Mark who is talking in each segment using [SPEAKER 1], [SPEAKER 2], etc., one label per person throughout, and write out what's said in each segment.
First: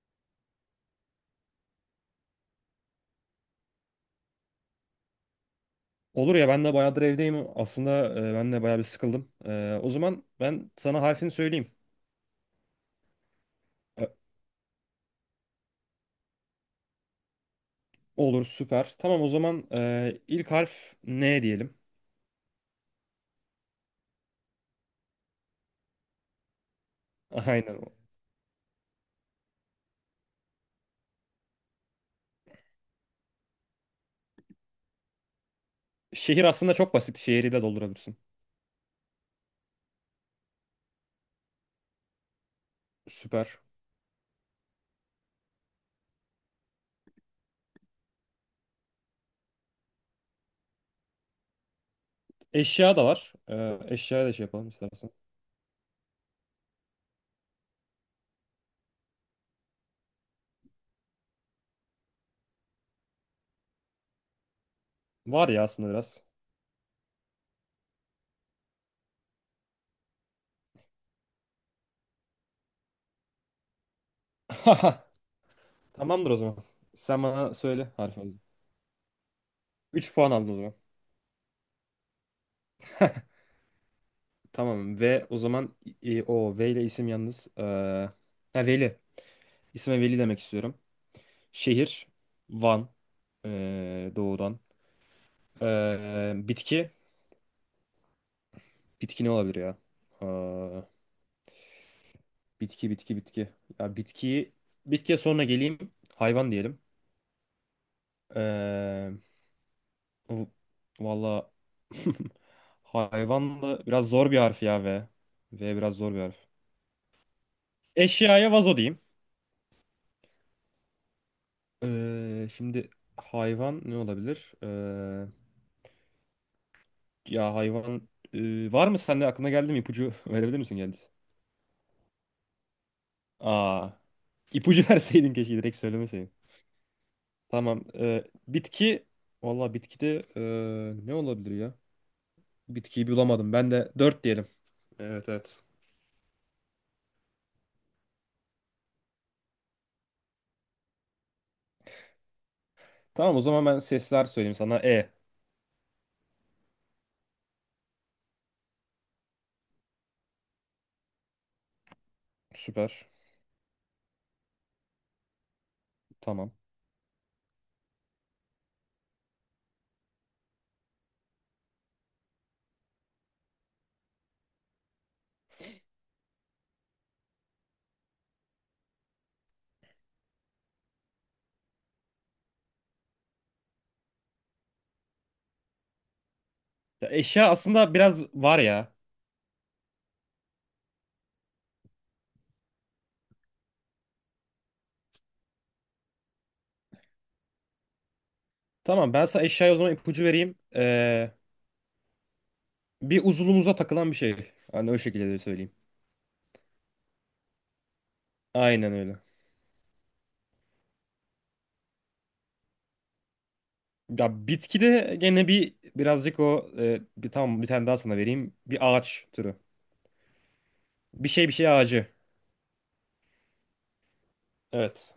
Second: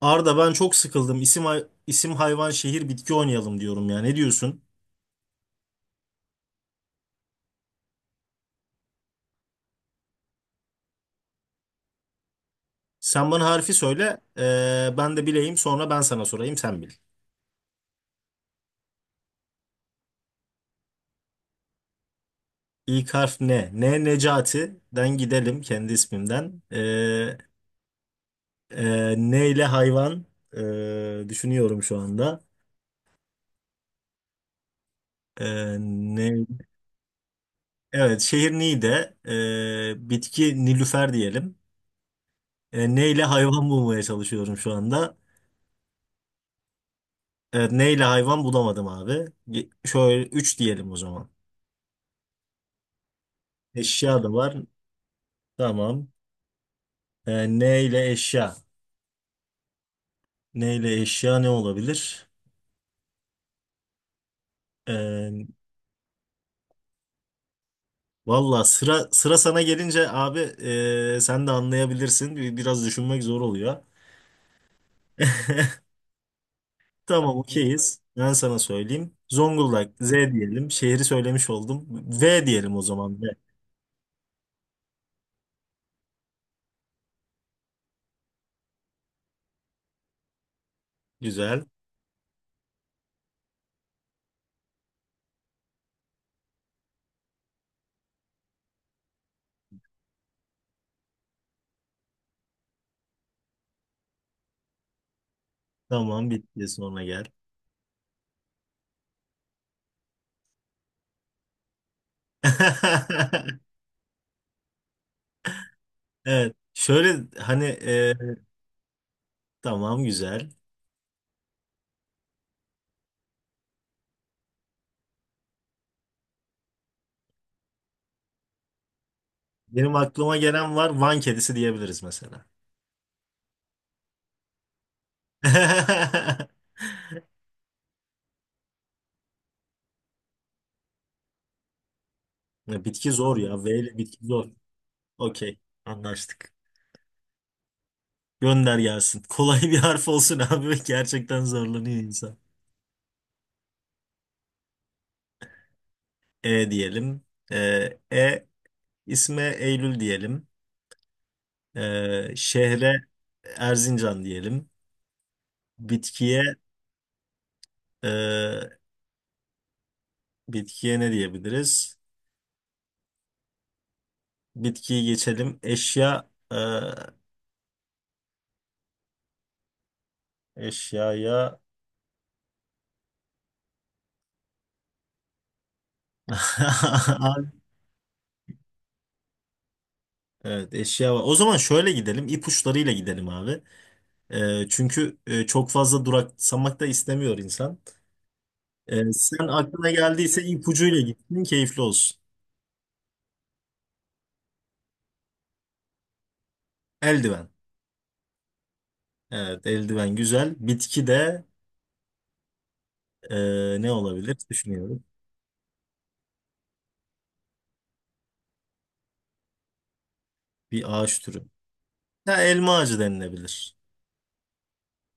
[SPEAKER 1] Arda ben çok sıkıldım. İsim, isim hayvan şehir bitki oynayalım diyorum ya. Ne diyorsun?
[SPEAKER 2] Olur ya ben de bayağıdır evdeyim. Aslında ben de bayağı bir sıkıldım. O zaman ben sana harfini söyleyeyim.
[SPEAKER 1] Sen bana harfi
[SPEAKER 2] E,
[SPEAKER 1] söyle. Ben de bileyim. Sonra ben sana sorayım. Sen bil.
[SPEAKER 2] olur, süper. Tamam o zaman ilk harf N diyelim.
[SPEAKER 1] İlk harf ne? Ne Necati'den gidelim kendi ismimden.
[SPEAKER 2] Aynen.
[SPEAKER 1] Ne ile hayvan? Düşünüyorum şu anda.
[SPEAKER 2] Şehir
[SPEAKER 1] Ne?
[SPEAKER 2] aslında çok basit. Şehri de doldurabilirsin.
[SPEAKER 1] Evet, şehir Niğde. Bitki Nilüfer diyelim. Ne ile
[SPEAKER 2] Süper.
[SPEAKER 1] hayvan bulmaya çalışıyorum şu anda. Evet, neyle hayvan bulamadım abi. Şöyle 3 diyelim o zaman.
[SPEAKER 2] Eşya da var.
[SPEAKER 1] Eşya
[SPEAKER 2] Eşyaya
[SPEAKER 1] da
[SPEAKER 2] da şey
[SPEAKER 1] var.
[SPEAKER 2] yapalım istersen.
[SPEAKER 1] Tamam. Ne ile eşya? Ne ile eşya ne olabilir? Ee,
[SPEAKER 2] Var ya aslında biraz.
[SPEAKER 1] Valla sıra sıra sana gelince abi sen de anlayabilirsin. Biraz düşünmek zor oluyor.
[SPEAKER 2] Tamamdır o zaman. Sen
[SPEAKER 1] Tamam,
[SPEAKER 2] bana söyle,
[SPEAKER 1] okeyiz.
[SPEAKER 2] harf
[SPEAKER 1] Ben
[SPEAKER 2] aldım.
[SPEAKER 1] sana söyleyeyim. Zonguldak, Z
[SPEAKER 2] 3 puan aldın o
[SPEAKER 1] diyelim.
[SPEAKER 2] zaman.
[SPEAKER 1] Şehri söylemiş oldum. V diyelim o zaman. V.
[SPEAKER 2] Tamam, ve o zaman o V ile isim yalnız. Ha, Veli. İsme Veli demek istiyorum.
[SPEAKER 1] Güzel.
[SPEAKER 2] Şehir Van, doğudan. Eee, bitki bitki ne olabilir ya? Eee, bitki bitki bitki. Ya bitkiye sonra geleyim.
[SPEAKER 1] Tamam,
[SPEAKER 2] Hayvan
[SPEAKER 1] bitti
[SPEAKER 2] diyelim.
[SPEAKER 1] sonra gel.
[SPEAKER 2] Eee v- valla hayvan da biraz zor bir harf ya, ve biraz zor bir harf.
[SPEAKER 1] Evet. Şöyle hani,
[SPEAKER 2] Eşyaya vazo diyeyim.
[SPEAKER 1] tamam güzel.
[SPEAKER 2] Şimdi hayvan ne olabilir? Ya hayvan, var mı sende, aklına geldi mi?
[SPEAKER 1] Benim
[SPEAKER 2] İpucu
[SPEAKER 1] aklıma
[SPEAKER 2] verebilir
[SPEAKER 1] gelen
[SPEAKER 2] misin,
[SPEAKER 1] var,
[SPEAKER 2] geldi?
[SPEAKER 1] Van kedisi diyebiliriz mesela.
[SPEAKER 2] Aa. İpucu verseydin, keşke direkt söylemeseydin. Tamam. Bitki. Valla bitkide ne olabilir ya?
[SPEAKER 1] Ya
[SPEAKER 2] Bitkiyi
[SPEAKER 1] bitki zor
[SPEAKER 2] bulamadım.
[SPEAKER 1] ya. V
[SPEAKER 2] Ben de
[SPEAKER 1] ile
[SPEAKER 2] 4
[SPEAKER 1] bitki
[SPEAKER 2] diyelim.
[SPEAKER 1] zor.
[SPEAKER 2] Evet,
[SPEAKER 1] Okey.
[SPEAKER 2] evet.
[SPEAKER 1] Anlaştık. Gönder gelsin. Kolay bir harf olsun abi. Gerçekten zorlanıyor insan.
[SPEAKER 2] Tamam o zaman ben sesler söyleyeyim sana. E.
[SPEAKER 1] E diyelim. E, e, isme Eylül diyelim. E, şehre
[SPEAKER 2] Süper.
[SPEAKER 1] Erzincan diyelim.
[SPEAKER 2] Tamam.
[SPEAKER 1] Bitkiye e, bitkiye ne diyebiliriz? Bitkiyi geçelim. Eşya, eşyaya
[SPEAKER 2] Ya eşya aslında biraz var ya.
[SPEAKER 1] evet eşya var. O zaman şöyle gidelim. İpuçlarıyla gidelim abi. E, çünkü çok fazla duraksamak da istemiyor insan. E,
[SPEAKER 2] Tamam, ben sana
[SPEAKER 1] sen
[SPEAKER 2] eşyaya o
[SPEAKER 1] aklına
[SPEAKER 2] zaman ipucu
[SPEAKER 1] geldiyse
[SPEAKER 2] vereyim.
[SPEAKER 1] ipucuyla gitsin, keyifli olsun.
[SPEAKER 2] Bir uzunluğumuza takılan bir şey. Hani o şekilde de söyleyeyim.
[SPEAKER 1] Eldiven.
[SPEAKER 2] Aynen öyle.
[SPEAKER 1] Evet, eldiven güzel. Bitki de ne olabilir
[SPEAKER 2] Ya
[SPEAKER 1] düşünüyorum.
[SPEAKER 2] bitkide gene bir birazcık, o e, bir tamam, bir tane daha sana vereyim. Bir ağaç türü.
[SPEAKER 1] Bir ağaç türü.
[SPEAKER 2] Bir şey ağacı.
[SPEAKER 1] Ha, elma ağacı denilebilir.
[SPEAKER 2] Evet.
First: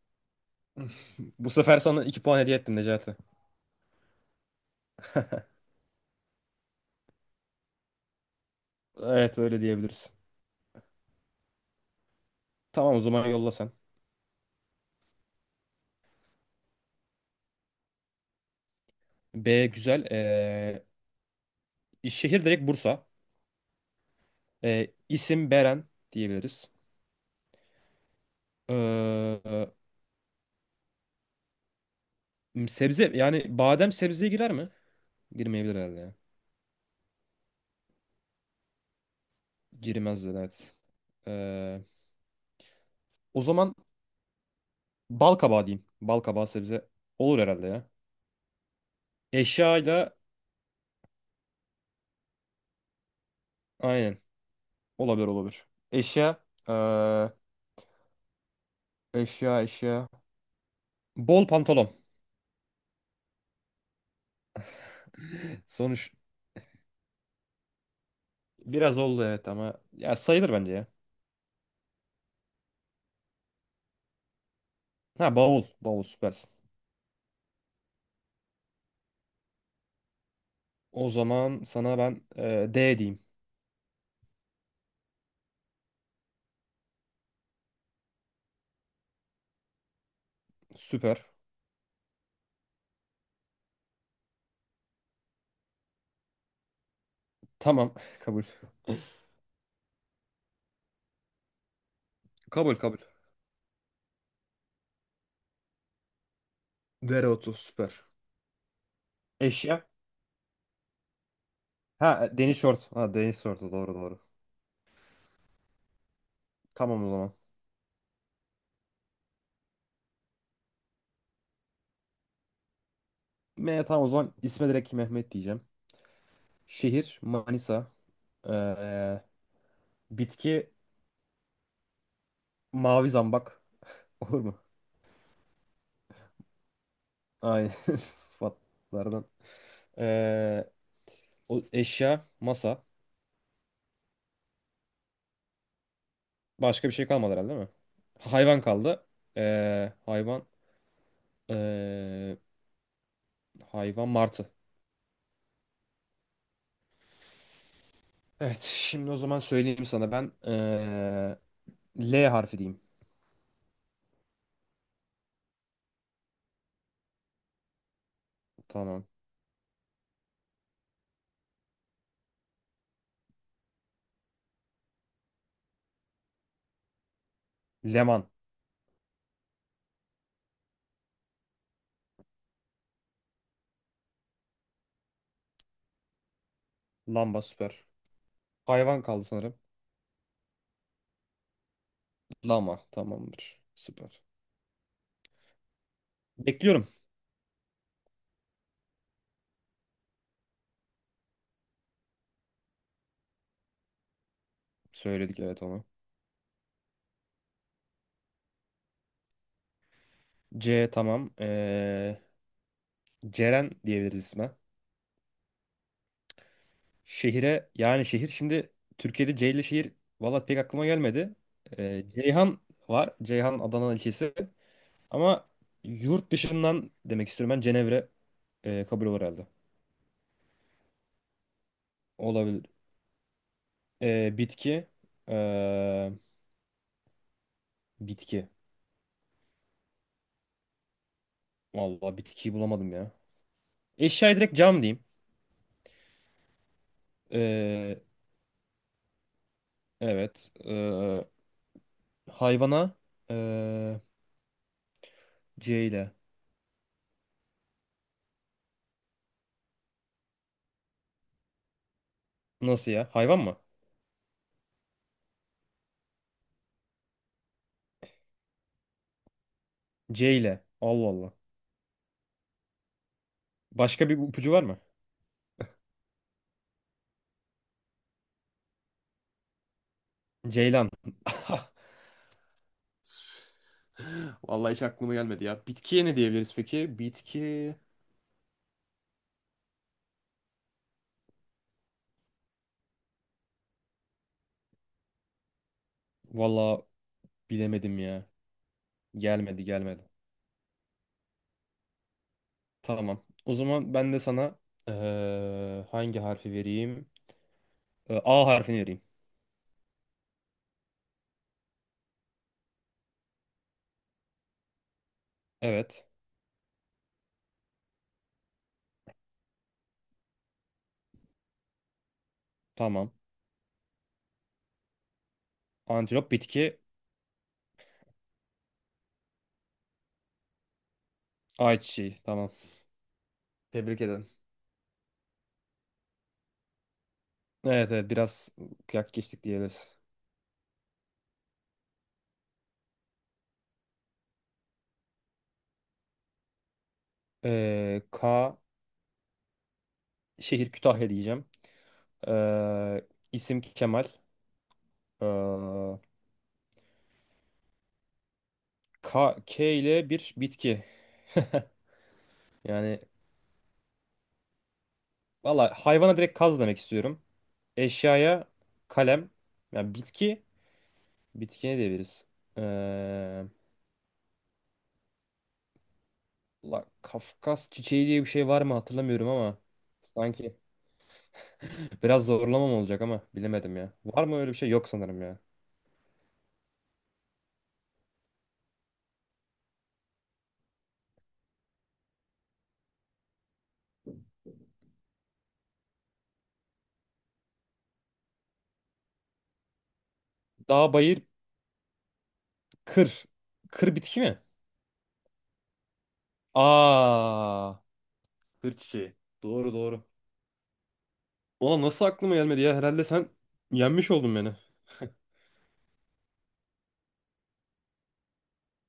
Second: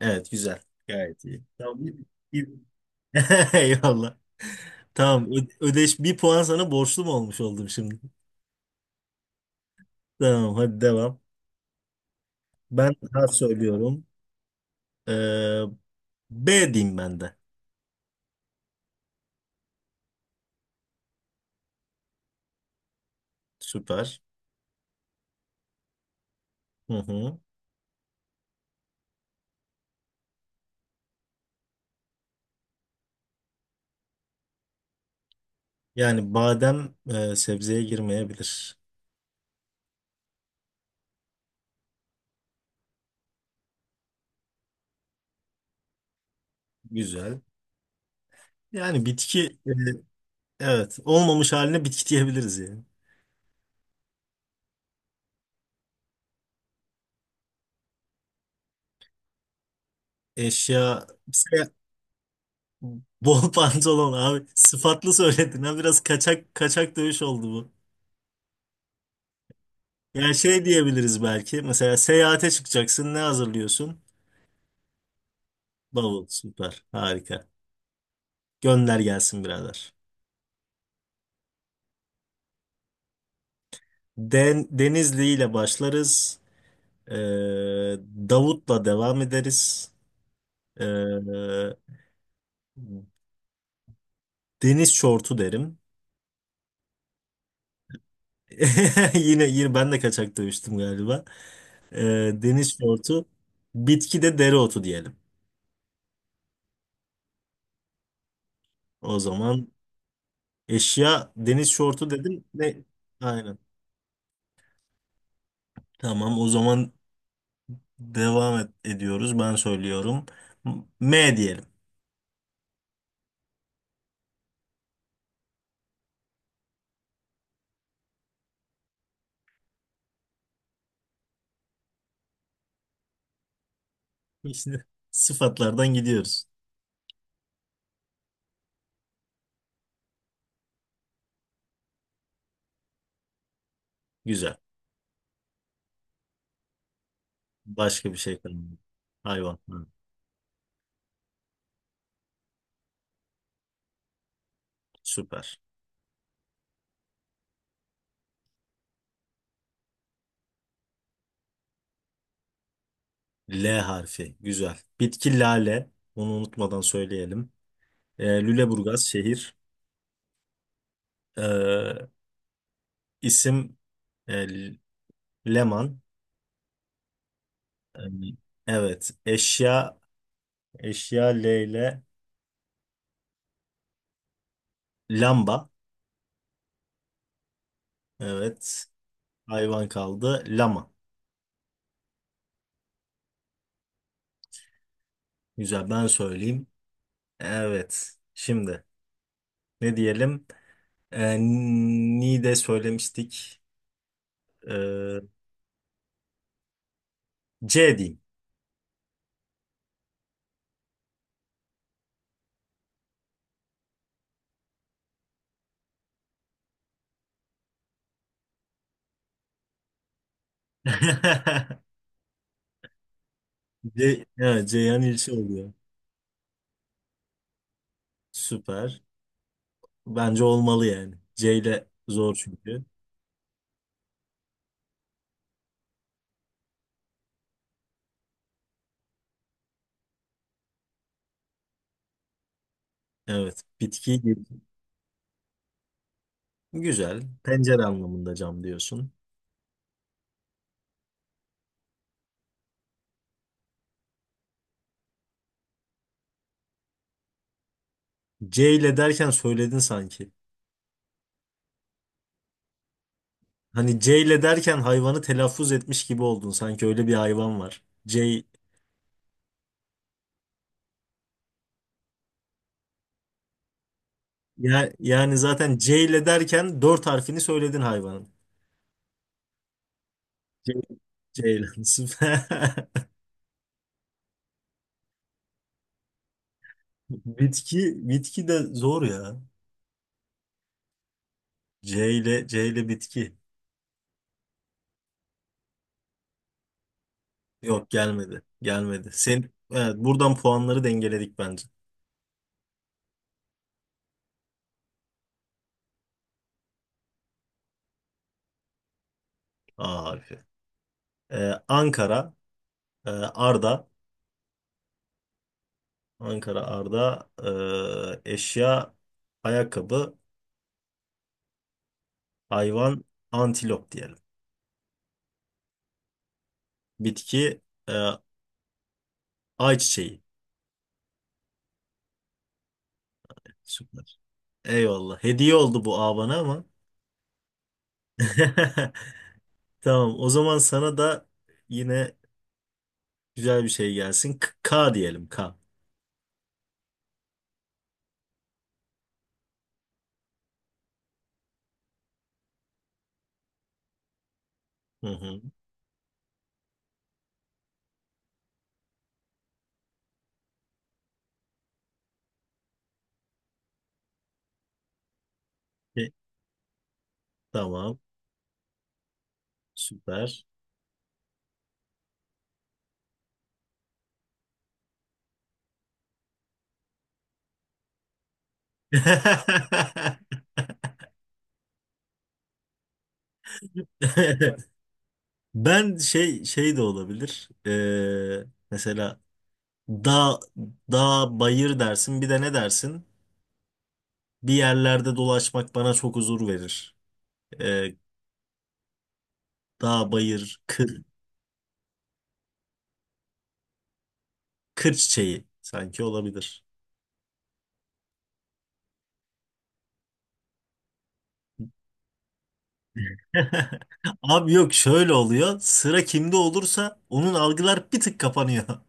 [SPEAKER 1] Evet, güzel. Gayet iyi.
[SPEAKER 2] Bu
[SPEAKER 1] Tamam.
[SPEAKER 2] sefer sana 2 puan
[SPEAKER 1] Bir-
[SPEAKER 2] hediye ettim, Necati.
[SPEAKER 1] Eyvallah. Tamam, ödeş bir puan sana borçlu mu olmuş oldum şimdi?
[SPEAKER 2] Evet, öyle diyebiliriz.
[SPEAKER 1] Tamam, hadi devam. Ben
[SPEAKER 2] Tamam o zaman,
[SPEAKER 1] harf
[SPEAKER 2] yolla sen.
[SPEAKER 1] söylüyorum. E, B diyeyim ben de.
[SPEAKER 2] B güzel. Şehir direkt Bursa.
[SPEAKER 1] Süper.
[SPEAKER 2] İsim Beren diyebiliriz.
[SPEAKER 1] Hı hı.
[SPEAKER 2] Ee, Sebze, yani badem sebzeye girer mi? Girmeyebilir herhalde ya.
[SPEAKER 1] Yani badem sebzeye girmeyebilir.
[SPEAKER 2] Girmez de, evet. Ee, O zaman bal kabağı diyeyim. Bal kabağı sebze olur
[SPEAKER 1] Güzel.
[SPEAKER 2] herhalde ya.
[SPEAKER 1] Yani bitki,
[SPEAKER 2] Eşyayla
[SPEAKER 1] evet, olmamış haline bitki diyebiliriz yani.
[SPEAKER 2] aynen, olabilir olabilir. Eşya, ee, eşya eşya.
[SPEAKER 1] Eşya,
[SPEAKER 2] Bol
[SPEAKER 1] şey,
[SPEAKER 2] pantolon.
[SPEAKER 1] bol pantolon abi sıfatlı söyledin ha, biraz
[SPEAKER 2] Sonuç
[SPEAKER 1] kaçak kaçak dövüş oldu bu.
[SPEAKER 2] biraz oldu, evet, ama ya
[SPEAKER 1] Yani
[SPEAKER 2] sayılır
[SPEAKER 1] şey
[SPEAKER 2] bence ya.
[SPEAKER 1] diyebiliriz, belki mesela seyahate çıkacaksın, ne hazırlıyorsun?
[SPEAKER 2] Ha, bavul. Bavul,
[SPEAKER 1] Bavul
[SPEAKER 2] süpersin.
[SPEAKER 1] süper, harika. Gönder gelsin birader.
[SPEAKER 2] O zaman sana ben D diyeyim.
[SPEAKER 1] Den, Denizli ile başlarız. Ee, Davut'la devam ederiz. Ee,
[SPEAKER 2] Süper.
[SPEAKER 1] Deniz şortu derim.
[SPEAKER 2] Tamam. Kabul.
[SPEAKER 1] Yine yine ben de kaçak dövüştüm galiba.
[SPEAKER 2] Kabul,
[SPEAKER 1] Deniz
[SPEAKER 2] kabul.
[SPEAKER 1] şortu, bitki de dereotu diyelim.
[SPEAKER 2] Dereotu, süper.
[SPEAKER 1] O zaman
[SPEAKER 2] Eşya.
[SPEAKER 1] eşya deniz şortu
[SPEAKER 2] Ha,
[SPEAKER 1] dedim.
[SPEAKER 2] deniz şort.
[SPEAKER 1] Ne?
[SPEAKER 2] Ha, deniz
[SPEAKER 1] Aynen.
[SPEAKER 2] şortu, doğru doğru.
[SPEAKER 1] Tamam o zaman
[SPEAKER 2] Tamam o zaman.
[SPEAKER 1] devam et, ediyoruz. Ben söylüyorum. M M diyelim.
[SPEAKER 2] M, tamam o zaman isme direkt Mehmet diyeceğim. Şehir Manisa. Ee, Bitki mavi zambak. Olur mu?
[SPEAKER 1] İşte sıfatlardan gidiyoruz.
[SPEAKER 2] Aynen sıfatlardan. Ee, O eşya masa.
[SPEAKER 1] Güzel.
[SPEAKER 2] Başka bir şey kalmadı herhalde, değil mi?
[SPEAKER 1] Başka bir şey
[SPEAKER 2] Hayvan
[SPEAKER 1] kalmadı.
[SPEAKER 2] kaldı.
[SPEAKER 1] Hayvan. Hı,
[SPEAKER 2] Ee, hayvan ee, hayvan martı.
[SPEAKER 1] süper.
[SPEAKER 2] Evet, şimdi o zaman söyleyeyim sana ben L harfi diyeyim.
[SPEAKER 1] L harfi. Güzel. Bitki lale. Bunu unutmadan söyleyelim. Lüleburgaz
[SPEAKER 2] Tamam.
[SPEAKER 1] şehir. Ee, isim e, Leman. Ee,
[SPEAKER 2] Leman.
[SPEAKER 1] evet. Eşya L ile lamba.
[SPEAKER 2] Lamba, süper.
[SPEAKER 1] Evet.
[SPEAKER 2] Hayvan kaldı sanırım.
[SPEAKER 1] Hayvan kaldı. Lama.
[SPEAKER 2] Lama, tamamdır. Süper.
[SPEAKER 1] Güzel, ben söyleyeyim.
[SPEAKER 2] Bekliyorum.
[SPEAKER 1] Evet. Şimdi ne diyelim? Ee, Ni de söylemiştik. Ee,
[SPEAKER 2] Söyledik, evet, onu.
[SPEAKER 1] C diyeyim.
[SPEAKER 2] C, tamam. Ceren diyebiliriz isme. Şehire, yani şehir, şimdi Türkiye'de C ile şehir valla pek aklıma gelmedi. Ceyhan var. Ceyhan Adana
[SPEAKER 1] C,
[SPEAKER 2] ilçesi.
[SPEAKER 1] evet, Ceyhan ilçe
[SPEAKER 2] Ama
[SPEAKER 1] oluyor.
[SPEAKER 2] yurt dışından demek istiyorum, ben Cenevre,
[SPEAKER 1] Süper.
[SPEAKER 2] kabul olur herhalde.
[SPEAKER 1] Bence olmalı yani. C ile zor
[SPEAKER 2] Olabilir.
[SPEAKER 1] çünkü.
[SPEAKER 2] Bitki. e, bitki. Vallahi bitkiyi bulamadım ya.
[SPEAKER 1] Evet. Bitki
[SPEAKER 2] Eşyaya direkt cam diyeyim.
[SPEAKER 1] güzel. Pencere
[SPEAKER 2] E,
[SPEAKER 1] anlamında cam diyorsun.
[SPEAKER 2] evet. Hayvana, e, C ile.
[SPEAKER 1] C ile derken söyledin sanki.
[SPEAKER 2] Nasıl ya? Hayvan mı?
[SPEAKER 1] Hani C ile derken hayvanı telaffuz etmiş gibi oldun. Sanki öyle bir hayvan var. C
[SPEAKER 2] C ile. Allah Allah. Başka bir ipucu var mı?
[SPEAKER 1] ya, yani zaten C ile derken dört harfini söyledin hayvanın. C,
[SPEAKER 2] Ceylan.
[SPEAKER 1] Ceylan. Süper.
[SPEAKER 2] Vallahi hiç aklıma gelmedi ya. Bitkiye ne diyebiliriz peki? Bitki...
[SPEAKER 1] Bitki, bitki de zor ya. C ile bitki.
[SPEAKER 2] Vallahi
[SPEAKER 1] Yok,
[SPEAKER 2] bilemedim ya.
[SPEAKER 1] gelmedi. Gelmedi. Sen
[SPEAKER 2] Gelmedi,
[SPEAKER 1] evet,
[SPEAKER 2] gelmedi.
[SPEAKER 1] buradan puanları dengeledik bence.
[SPEAKER 2] Tamam. O zaman ben de sana hangi harfi vereyim? A harfini vereyim.
[SPEAKER 1] A harfi. Ankara, Arda.
[SPEAKER 2] Evet.
[SPEAKER 1] Ankara Arda, eşya ayakkabı, hayvan
[SPEAKER 2] Tamam.
[SPEAKER 1] antilop diyelim.
[SPEAKER 2] Antilop, bitki
[SPEAKER 1] Bitki e, ayçiçeği.
[SPEAKER 2] ayçiçeği. Tamam. Tebrik
[SPEAKER 1] Süper.
[SPEAKER 2] ederim.
[SPEAKER 1] Eyvallah. Hediye oldu bu A bana ama.
[SPEAKER 2] Evet evet, biraz kıyak geçtik diyebiliriz.
[SPEAKER 1] Tamam. O zaman sana da yine güzel bir şey gelsin. K diyelim, K.
[SPEAKER 2] K, şehir Kütahya diyeceğim. İsim Kemal.
[SPEAKER 1] Hı hı.
[SPEAKER 2] Eee, K, K ile bir bitki. Yani valla
[SPEAKER 1] E,
[SPEAKER 2] hayvana direkt kaz demek istiyorum.
[SPEAKER 1] tamam.
[SPEAKER 2] Eşyaya kalem. Yani bitki,
[SPEAKER 1] Süper.
[SPEAKER 2] bitki ne diyebiliriz? Ee, Kafkas çiçeği diye bir şey var mı hatırlamıyorum ama sanki biraz zorlamam olacak, ama bilemedim ya. Var mı öyle bir şey? Yok sanırım ya.
[SPEAKER 1] Ben şey, şey de olabilir. E, mesela dağ dağ bayır dersin. Bir de ne dersin? Bir yerlerde dolaşmak bana çok huzur verir. Ee, Dağ, bayır,
[SPEAKER 2] Dağ,
[SPEAKER 1] kır,
[SPEAKER 2] bayır, kır. Kır bitki mi?
[SPEAKER 1] kır çiçeği sanki olabilir.
[SPEAKER 2] Aa, kır çiçeği. Doğru, doğru. Ona nasıl aklıma gelmedi ya? Herhalde sen yenmiş oldun
[SPEAKER 1] Abi
[SPEAKER 2] beni.
[SPEAKER 1] yok, şöyle oluyor. Sıra kimde olursa onun algılar bir tık kapanıyor.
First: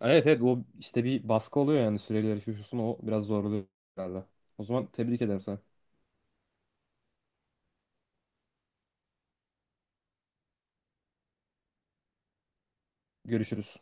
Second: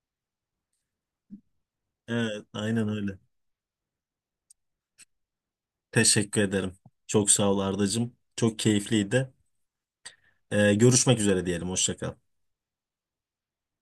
[SPEAKER 2] Evet evet, o işte bir baskı oluyor, yani süreli
[SPEAKER 1] Evet,
[SPEAKER 2] yarışıyorsun,
[SPEAKER 1] aynen
[SPEAKER 2] o
[SPEAKER 1] öyle.
[SPEAKER 2] biraz zorluyor herhalde. O zaman tebrik ederim sana.
[SPEAKER 1] Teşekkür ederim. Çok sağ ol Ardacığım. Çok keyifliydi. Görüşmek üzere diyelim. Hoşça kal.
[SPEAKER 2] Görüşürüz.